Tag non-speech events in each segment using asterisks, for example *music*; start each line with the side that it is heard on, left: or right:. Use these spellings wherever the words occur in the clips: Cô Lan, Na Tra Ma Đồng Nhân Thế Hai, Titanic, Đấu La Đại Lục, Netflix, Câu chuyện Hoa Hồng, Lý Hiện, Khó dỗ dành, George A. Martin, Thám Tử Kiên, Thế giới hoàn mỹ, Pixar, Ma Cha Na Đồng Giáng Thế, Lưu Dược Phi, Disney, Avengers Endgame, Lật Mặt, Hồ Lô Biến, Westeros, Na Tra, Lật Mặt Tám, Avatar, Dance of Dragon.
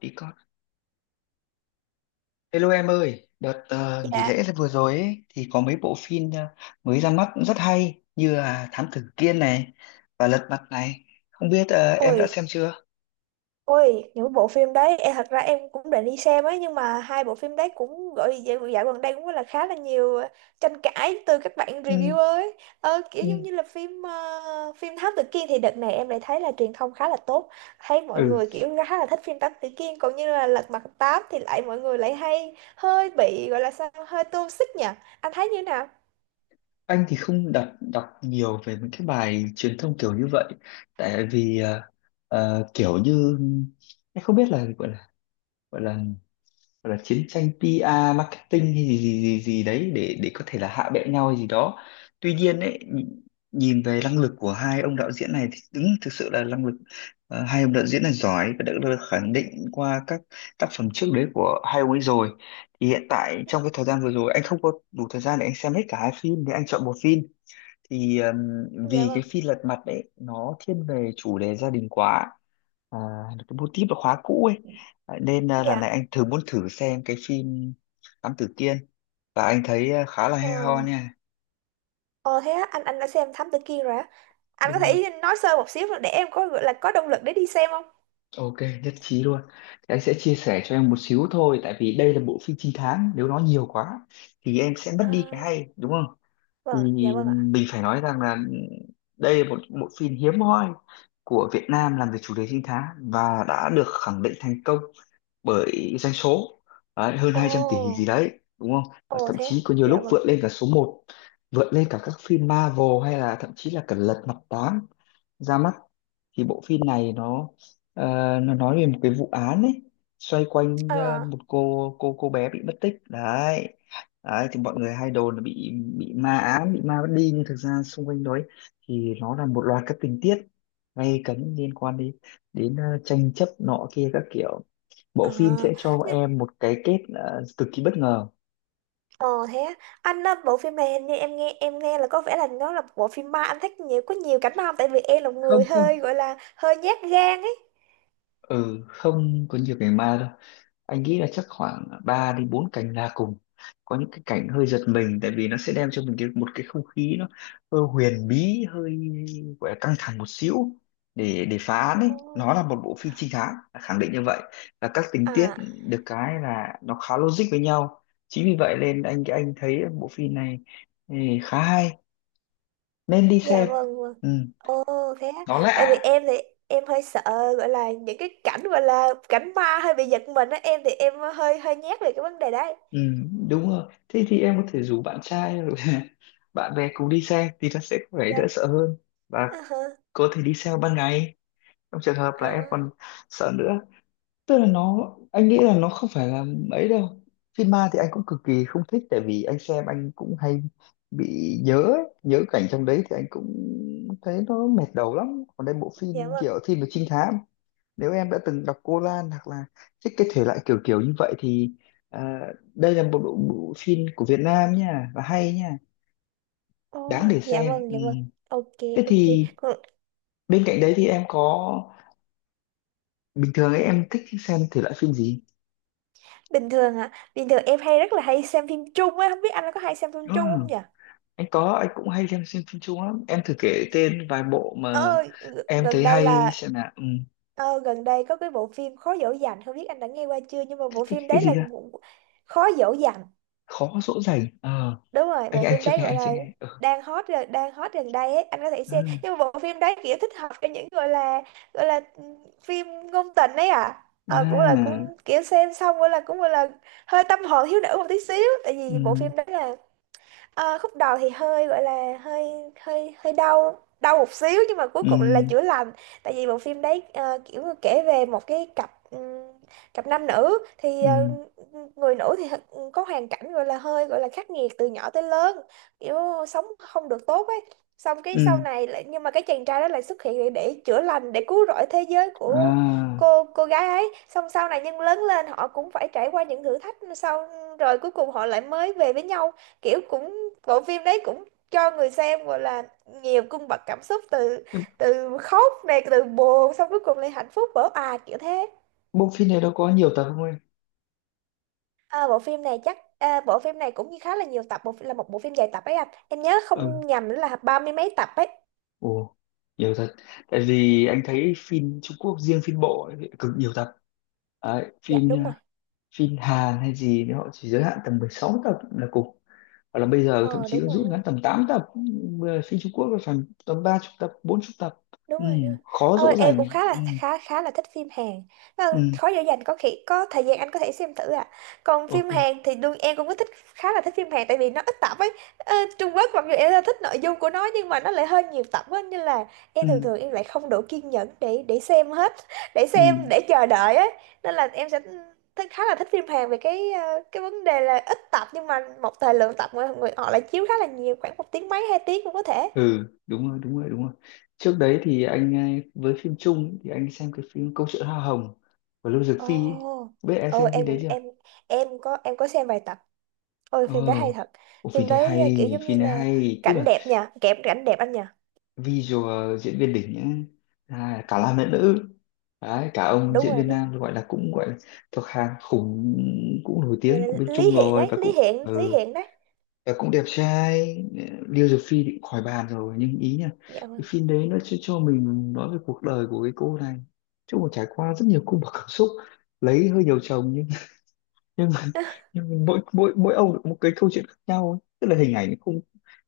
left: Đi con. Hello em ơi, đợt nghỉ
right: Dạ,
left: lễ vừa rồi ấy, thì có mấy bộ phim mới ra mắt cũng rất hay như là Thám Tử Kiên này và Lật Mặt này. Không biết em
right: ôi,
left: đã xem chưa?
right: ôi, những bộ phim đấy, em thật ra em cũng định đi xem ấy, nhưng mà hai bộ phim đấy cũng gọi dạo gần đây cũng là khá là nhiều tranh cãi từ các bạn
left: Ừ,
right: reviewer ấy. Kiểu giống
left: ừ.
right: như là phim Thám Tử Kiên thì đợt này em lại thấy là truyền thông khá là tốt, thấy mọi
left: Ừ,
right: người kiểu khá là thích phim Thám Tử Kiên, còn như là Lật Mặt Tám thì lại mọi người lại hay hơi bị gọi là sao, hơi toxic nhỉ? Anh thấy như thế nào?
left: anh thì không đọc đọc nhiều về những cái bài truyền thông kiểu như vậy, tại vì kiểu như anh không biết là gọi là gọi là chiến tranh PR marketing hay gì gì gì gì đấy để có thể là hạ bệ nhau hay gì đó. Tuy nhiên ấy nhìn nhìn về năng lực của hai ông đạo diễn này thì đúng thực sự là năng lực, hai ông đạo diễn này giỏi và đã được khẳng định qua các tác phẩm trước đấy của hai ông ấy rồi. Thì hiện tại trong cái thời gian vừa rồi anh không có đủ thời gian để anh xem hết cả hai phim thì anh chọn một phim, thì
right: Dạ
left: vì
right: vâng,
left: cái phi lật mặt đấy nó thiên về chủ đề gia đình quá, à, cái mô típ là khóa cũ ấy. À, nên à, lần này
right: dạ.
left: anh thử muốn thử xem cái phim Thám Tử Kiên, và anh thấy à, khá là
right: Ờ,
left: hay ho nha,
right: ờ, thế á, anh đã xem Thám Tử Kiên rồi á? Anh có
left: đúng không?
right: thể nói sơ một xíu để em có gọi là có động lực để đi xem không?
left: Ok, nhất trí luôn, thì anh sẽ chia sẻ cho em một xíu thôi, tại vì đây là bộ phim trinh thám nếu nó nhiều quá thì em sẽ mất đi cái
right: À,
left: hay, đúng không? Thì
right: vâng, dạ vâng ạ.
left: mình phải nói rằng là đây là một bộ phim hiếm hoi của Việt Nam làm về chủ đề trinh thám và đã được khẳng định thành công bởi doanh số đấy, hơn 200 tỷ gì
right: Ồ,
left: đấy, đúng không? Và
right: ồ
left: thậm
right: thế.
left: chí có nhiều lúc
right: Dạ vâng.
left: vượt lên cả số một, vượt lên cả các phim Marvel hay là thậm chí là cả Lật Mặt 8 ra mắt. Thì bộ phim này nó, ờ, nó nói về một cái vụ án ấy, xoay quanh
right: À,
left: một cô bé bị mất tích đấy. Đấy thì mọi người hay đồn là bị ma ám, bị ma bắt đi, nhưng thực ra xung quanh đấy thì nó là một loạt các tình tiết gay cấn liên quan đến đến tranh chấp nọ kia các kiểu.
right: à,
left: Bộ phim sẽ cho
right: nhưng
left: em một cái kết cực kỳ bất ngờ.
right: ồ thế á. Anh á, bộ phim này hình như em nghe là có vẻ là nó là bộ phim ma, anh thích nhiều, có nhiều cảnh ma không? Tại vì em là một
left: Không
right: người
left: không,
right: hơi gọi là hơi nhát gan ấy.
left: ừ, không có nhiều cảnh ma đâu. Anh nghĩ là chắc khoảng 3 đến 4 cảnh là cùng, có những cái cảnh hơi giật mình tại vì nó sẽ đem cho mình cái, một cái không khí nó hơi huyền bí, hơi gọi là căng thẳng một xíu để phá án ấy.
right: Ồ,
left: Nó là một bộ phim trinh thám, khẳng định như vậy. Và các tình tiết
right: à,
left: được cái là nó khá logic với nhau, chính vì vậy nên anh thấy bộ phim này, ừ, khá hay, nên đi
right: dạ
left: xem.
right: vâng, vâng.
left: Ừ,
right: Ồ thế á.
left: nó
right: Tại vì
left: lạ.
right: em thì em hơi sợ gọi là những cái cảnh gọi là cảnh ma hơi bị giật mình á, em thì em hơi hơi nhát về cái vấn đề đấy.
left: Ừ, đúng rồi. Thế thì em có thể rủ bạn trai rồi *laughs* bạn bè cùng đi xe thì nó sẽ có vẻ đỡ
right: Dạ.
left: sợ hơn, và
right: À, hả?
left: có thể đi xe ban ngày trong trường hợp là em còn
right: À,
left: sợ nữa. Tức là nó, anh nghĩ là nó không phải là ấy đâu. Phim ma thì anh cũng cực kỳ không thích, tại vì anh xem anh cũng hay bị nhớ ấy, nhớ cảnh trong đấy thì anh cũng thấy nó mệt đầu lắm. Còn đây bộ
right: dạ
left: phim
right: vâng.
left: kiểu phim về trinh thám, nếu em đã từng đọc Cô Lan hoặc là thích cái thể loại kiểu kiểu như vậy thì à, đây là một bộ phim của Việt Nam nha, và hay nha, đáng
right: Ôi,
left: để
right: dạ
left: xem.
right: vâng,
left: Ừ,
right: dạ vâng. Ok,
left: thế
right: ok.
left: thì
right: Còn
left: bên cạnh đấy thì em có, bình thường ấy em thích xem thể loại phim gì?
right: bình thường hả? Bình thường em hay rất là hay xem phim Trung á, không biết anh có hay xem phim Trung không
left: Ừ,
right: nhỉ?
left: anh có, anh cũng hay xem phim Trung lắm, em thử kể tên vài bộ mà
right: Ờ, g-
left: em
right: gần
left: thấy
right: đây
left: hay
right: là
left: xem nào. Ừ,
right: gần đây có cái bộ phim Khó dỗ dành, không biết anh đã nghe qua chưa, nhưng mà
left: cái,
right: bộ
left: cái,
right: phim
left: cái
right: đấy
left: gì
right: là
left: ra?
right: một- Khó dỗ dành.
left: Khó dỗ dành, ờ,
right: Đúng rồi,
left: anh
right: bộ
left: anh
right: phim
left: chưa
right: đấy
left: nghe,
right: gọi
left: anh chưa
right: là
left: nghe. Ừ,
right: đang hot gần đây ấy, anh có thể xem,
left: à,
right: nhưng mà bộ phim đấy kiểu thích hợp cho những gọi là phim ngôn tình ấy à, cũng là cũng
left: à.
right: kiểu xem xong gọi là cũng gọi là hơi tâm hồn thiếu nữ một tí xíu, tại vì bộ
left: Ừ.
right: phim đấy là, ờ, khúc đầu thì hơi gọi là hơi hơi hơi đau đau một xíu nhưng mà cuối
left: Ừ.
right: cùng là chữa lành. Tại vì bộ phim đấy kiểu như kể về một cái cặp cặp nam nữ thì,
left: Ừ.
right: người nữ thì có hoàn cảnh gọi là hơi gọi là khắc nghiệt từ nhỏ tới lớn, kiểu sống không được tốt ấy, xong cái sau
left: Ừ,
right: này lại, nhưng mà cái chàng trai đó lại xuất hiện để chữa lành, để cứu rỗi thế giới của
left: à.
right: cô gái ấy, xong sau này nhưng lớn lên họ cũng phải trải qua những thử thách sau, rồi cuối cùng họ lại mới về với nhau, kiểu cũng, bộ phim đấy cũng cho người xem gọi là nhiều cung bậc cảm xúc, từ
left: Nhưng
right: từ khóc này, từ buồn, xong cuối cùng lại hạnh phúc vỡ òa kiểu thế.
left: bộ phim này đâu có nhiều tập không em?
right: À, bộ phim này cũng như khá là nhiều tập, bộ là một bộ phim dài tập ấy anh, em nhớ
left: Ừ,
right: không nhầm là ba mươi mấy tập ấy.
left: ồ, nhiều thật. Tại vì anh thấy phim Trung Quốc riêng phim bộ ấy, cực nhiều tập. Đấy,
right: Dạ đúng rồi.
left: phim Hàn hay gì thì họ chỉ giới hạn tầm 16 tập là cùng, hoặc là bây giờ thậm
right: Ờ
left: chí
right: Đúng
left: nó
right: rồi,
left: rút
right: đúng rồi.
left: ngắn tầm 8 tập. Ừ, phim Trung Quốc là phải tầm 30 tập 40 tập.
right: Đúng
left: Ừ,
right: rồi, đúng rồi.
left: khó
right: Ờ,
left: dỗ
right: em
left: dành.
right: cũng
left: Ừ,
right: khá là thích phim Hàn.
left: ừ,
right: Ờ, khó dễ dành có khi có thời gian anh có thể xem thử à. Còn phim
left: ok,
right: Hàn thì đương em cũng có thích, khá là thích phim Hàn tại vì nó ít tập ấy. Ờ, Trung Quốc mặc dù em rất thích nội dung của nó, nhưng mà nó lại hơi nhiều tập ấy nên là em thường
left: ừ,
right: thường em lại không đủ kiên nhẫn để xem hết *laughs* để xem,
left: ừ.
right: để chờ đợi ấy, nên là em sẽ thích, khá là thích phim Hàn về cái cái vấn đề là ít tập, nhưng mà một thời lượng tập người họ lại chiếu khá là nhiều, khoảng một tiếng mấy 2 tiếng cũng có thể.
left: Ừ, đúng rồi, đúng rồi, đúng rồi. Trước đấy thì anh ấy, với phim Trung ấy, thì anh xem cái phim Câu chuyện Hoa Hồng của Lưu Dược Phi ấy.
right: Ồ,
left: Biết em
right: ừ,
left: xem phim
right: em
left: đấy
right: cũng
left: chưa?
right: em có xem vài tập. Ôi
left: Ồ,
right: phim đó hay thật.
left: oh, phim
right: Phim
left: đấy
right: đấy kiểu
left: hay,
right: giống như
left: phim này
right: là
left: hay, tức
right: cảnh
left: là
right: đẹp nha, kẹp cảnh đẹp anh nha.
left: visual diễn viên đỉnh ấy. À, cả nam lẫn nữ, đấy cả ông diễn viên
right: Đúng.
left: nam gọi là cũng gọi là thuộc hàng khủng, cũng nổi
right: Rồi
left: tiếng
right: là
left: của bên
right: Lý
left: Trung
right: Hiện
left: rồi,
right: ấy,
left: và cũng
right: Lý Hiện, Lý
left: ừ,
right: Hiện đấy.
left: và cũng đẹp trai. Liêu Dược Phi thì cũng khỏi bàn rồi nhưng ý nha,
right: Dạ
left: cái
right: vâng.
left: phim đấy nó cho mình nói về cuộc đời của cái cô này, chứ mà trải qua rất nhiều cung bậc cảm xúc, lấy hơi nhiều chồng nhưng mà,
right: *laughs*
left: nhưng mà mỗi mỗi mỗi ông lại có một cái câu chuyện khác nhau ấy. Tức là hình ảnh nó không,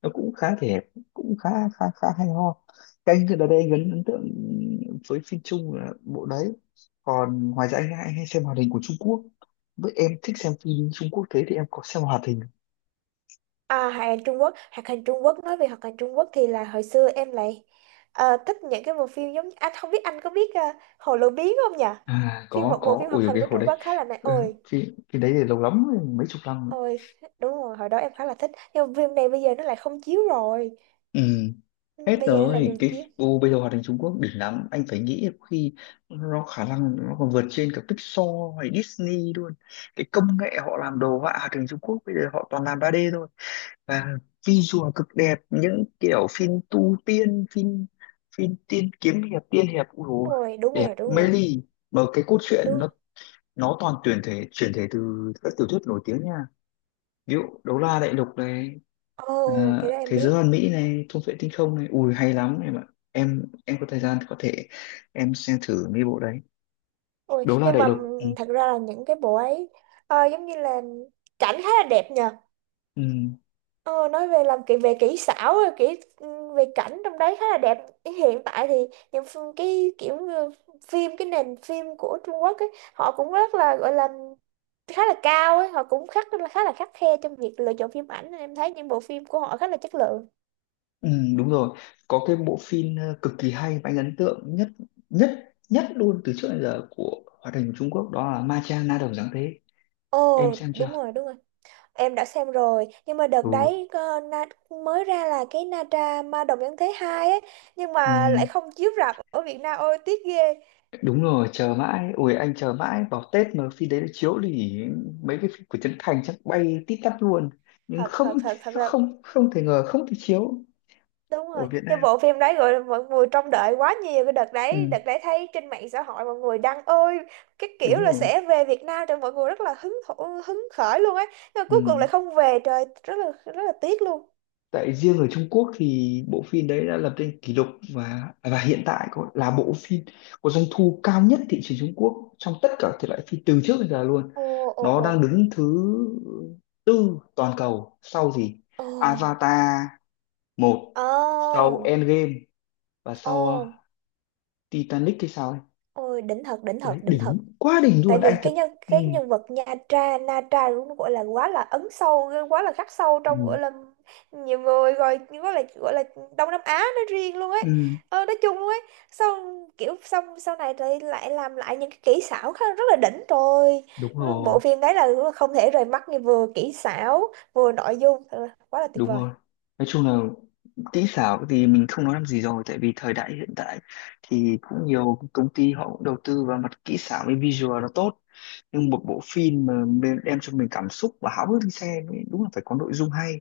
left: nó cũng khá thể đẹp, cũng khá khá khá hay ho. Cái anh ở đây anh ấn ấn tượng với phim Trung là bộ đấy. Còn ngoài ra anh hay, hay xem hoạt hình của Trung Quốc. Với em thích xem phim Trung Quốc thế thì em có xem hoạt hình?
right: À, hoạt hình Trung Quốc, nói về hoạt hình Trung Quốc thì là hồi xưa em lại thích những cái bộ phim, giống anh không biết anh có biết Hồ Lô Biến không nhỉ?
left: À,
right: Phim
left: có
right: một bộ
left: có
right: phim
left: ui
right: hoạt hình
left: cái
right: của
left: hồi
right: Trung
left: đấy,
right: Quốc khá là này.
left: ờ,
right: Ôi,
left: phim phim đấy thì lâu lắm rồi, mấy chục năm.
right: ôi đúng rồi, hồi đó em khá là thích. Nhưng mà phim này bây giờ nó lại không chiếu rồi.
left: Ừ.
right: Ừ,
left: Hết
right: bây giờ nó lại
left: rồi
right: ngừng
left: cái,
right: chiếu.
left: ô bây giờ hoạt hình Trung Quốc đỉnh lắm, anh phải nghĩ có khi nó khả năng nó còn vượt trên cả Pixar hay Disney luôn. Cái công nghệ họ làm đồ họa hoạt hình Trung Quốc bây giờ họ toàn làm 3D thôi, và visual cực đẹp, những kiểu phim tu tiên, phim phim tiên kiếm hiệp, tiên hiệp, ui dồi,
right: Ôi, đúng
left: đẹp
right: rồi, đúng
left: mê
right: rồi,
left: ly, mà cái cốt truyện
right: đúng rồi.
left: nó toàn tuyển thể chuyển thể từ các tiểu thuyết nổi tiếng nha, ví dụ Đấu La Đại Lục này,
right: Ồ,
left: à,
right: cái đó em
left: thế
right: biết.
left: giới hoàn mỹ này, thung vệ tinh không này, ui hay lắm em ạ. Em có thời gian thì có thể em xem thử mấy bộ đấy,
right: Ôi,
left: đấu la
right: nhưng
left: đại
right: mà
left: lục. Ừ.
right: thật ra là những cái bộ ấy giống như là cảnh khá là đẹp nhờ.
left: Ừ.
right: Ờ, nói về làm kỹ về kỹ xảo rồi về cảnh trong đấy khá là đẹp. Hiện tại thì những cái kiểu như cái nền phim của Trung Quốc ấy, họ cũng rất là gọi là khá là cao ấy, họ cũng khá là khắt khe trong việc lựa chọn phim ảnh, nên em thấy những bộ phim của họ khá là chất lượng.
left: Ừ, đúng rồi, có cái bộ phim cực kỳ hay và anh ấn tượng nhất nhất nhất luôn từ trước đến giờ của hoạt hình Trung Quốc, đó là Ma Cha Na Đồng Giáng Thế, em
right: Ồ,
left: xem chưa?
right: đúng rồi, đúng rồi. Em đã xem rồi, nhưng mà đợt
left: Ừ.
right: đấy mới ra là cái Na Tra Ma Đồng Nhân Thế Hai ấy, nhưng
left: Ừ,
right: mà lại không chiếu rạp ở Việt Nam, ôi tiếc ghê.
left: đúng rồi, chờ mãi, ui anh chờ mãi vào Tết mà phim đấy nó chiếu thì mấy cái phim của Trấn Thành chắc bay tít tắp luôn, nhưng
right: Thật
left: không,
right: thật thật thật là
left: không, không thể ngờ, không thể chiếu
right: đúng
left: ở
right: rồi.
left: Việt
right: Nhưng
left: Nam.
right: bộ phim đấy gọi là mọi người trông đợi quá nhiều cái đợt đấy,
left: Ừ,
right: thấy trên mạng xã hội mọi người đăng ôi, cái kiểu
left: đúng
right: là
left: rồi,
right: sẽ về Việt Nam cho mọi người rất là hứng khởi luôn ấy, nhưng mà
left: ừ.
right: cuối cùng lại không về, trời rất là tiếc luôn.
left: Tại riêng ở Trung Quốc thì bộ phim đấy đã lập nên kỷ lục, và hiện tại có, là bộ phim có doanh thu cao nhất thị trường Trung Quốc trong tất cả thể loại phim từ trước đến giờ luôn.
right: Ồ, ồ,
left: Nó
right: ồ.
left: đang đứng thứ tư toàn cầu sau gì,
right: Ồ.
left: Avatar một,
right: Ồ.
left: sau Endgame, và sau
right: Ồ.
left: Titanic hay sao ấy,
right: Ôi đỉnh thật, đỉnh
left: đấy
right: thật, đỉnh thật.
left: đỉnh quá đỉnh
right: Tại
left: luôn anh
right: vì cái
left: thật. Ừ.
right: cái nhân vật Nha Tra Na Tra cũng gọi là quá là ấn sâu, quá là khắc sâu trong
left: Ừ.
right: gọi là nhiều người rồi, gọi là Đông Nam Á nói riêng luôn ấy,
left: Ừ.
right: nói chung luôn ấy, xong kiểu sau này thì lại làm lại những cái kỹ xảo khá rất là đỉnh rồi,
left: Đúng rồi,
right: bộ phim đấy là không thể rời mắt, như vừa kỹ xảo vừa nội dung, thật là quá là tuyệt
left: đúng
right: vời.
left: rồi. Nói chung là kỹ xảo thì mình không nói làm gì rồi, tại vì thời đại hiện tại thì cũng nhiều công ty họ cũng đầu tư vào mặt kỹ xảo với visual nó tốt, nhưng một bộ phim mà đem đem cho mình cảm xúc và háo hức đi xem ấy, đúng là phải có nội dung hay.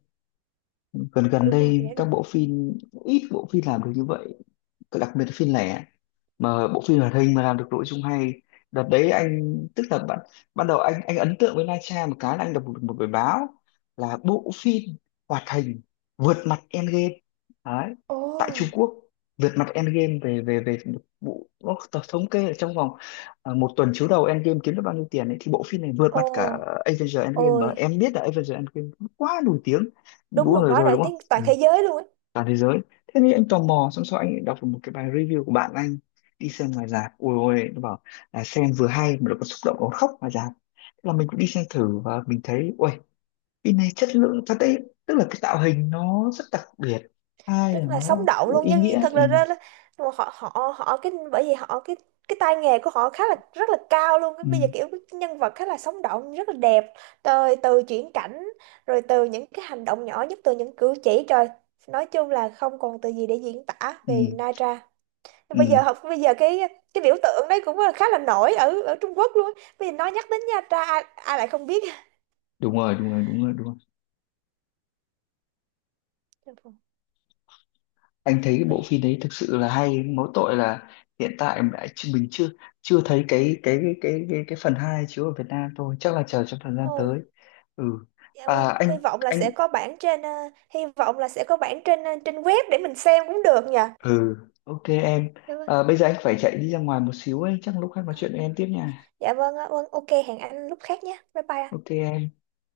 left: Gần Gần
right: Đúng rồi, dạ
left: đây các
right: đúng.
left: bộ phim, ít bộ phim làm được như vậy, đặc biệt là phim lẻ, mà bộ phim hoạt hình mà làm được nội dung hay. Đợt đấy anh tức là ban đầu anh ấn tượng với Na Tra một cái là anh đọc một bài báo là bộ phim hoạt hình vượt mặt Endgame đấy, tại Trung
right: Ồ,
left: Quốc, vượt mặt Endgame về về về bộ, nó thống kê là trong vòng à, một tuần chiếu đầu Endgame kiếm được bao nhiêu tiền ấy, thì bộ phim này vượt
right: ồ,
left: mặt cả Avengers Endgame,
right: ôi
left: mà em biết là Avengers Endgame quá nổi tiếng,
right: đúng
left: đúng
right: rồi,
left: rồi
right: quá
left: rồi
right: nổi
left: đúng không?
right: tiếng toàn
left: Ừ,
right: thế giới luôn ấy.
left: toàn thế giới. Thế thì anh tò mò, xong sau anh đọc được một cái bài review của bạn anh đi xem ngoài rạp, ôi ôi nó bảo là xem vừa hay mà nó còn xúc động, nó khóc ngoài rạp, thế là mình cũng đi xem thử và mình thấy ôi phim này chất lượng thật đấy. Tức là cái tạo hình nó rất đặc biệt, hai là
right: Rất là sống
left: nó
right: động
left: cũng
right: luôn,
left: ý
right: nhân viên
left: nghĩa.
right: thật
left: Ừ,
right: là ra ra- họ họ họ cái, bởi vì họ cái tay nghề của họ khá là rất là cao luôn. Cái bây giờ
left: ừ,
right: kiểu cái nhân vật khá là sống động rất là đẹp, từ từ chuyển cảnh, rồi từ những cái hành động nhỏ nhất, từ những cử chỉ, trời, nói chung là không còn từ gì để diễn tả
left: ừ,
right: về Naira
left: ừ.
right: bây giờ. Cái biểu tượng đấy cũng là khá là nổi ở ở Trung Quốc luôn á. Bây giờ nhắc đến Nha Tra, ai, ai lại không biết.
left: Đúng rồi, đúng rồi, đúng rồi, đúng rồi. Anh thấy cái bộ phim đấy thực sự là hay, mỗi tội là hiện tại mình chưa, chưa thấy cái phần 2 chiếu ở Việt Nam thôi, chắc là chờ trong thời gian
right: Ôi,
left: tới. Ừ,
right: dạ
left: à
right: vâng, hy
left: anh
right: vọng là sẽ
left: anh
right: có bản trên hy vọng là sẽ có bản trên ờ, trên web để mình xem cũng được nhỉ.
left: ừ, ok em.
right: Dạ vâng,
left: À, bây giờ anh phải chạy đi ra ngoài một xíu ấy, chắc lúc khác nói chuyện với em tiếp nha.
right: dạ vâng, ạ. Vâng ok, hẹn anh lúc khác nhé. Bye bye ạ.
left: Ok em.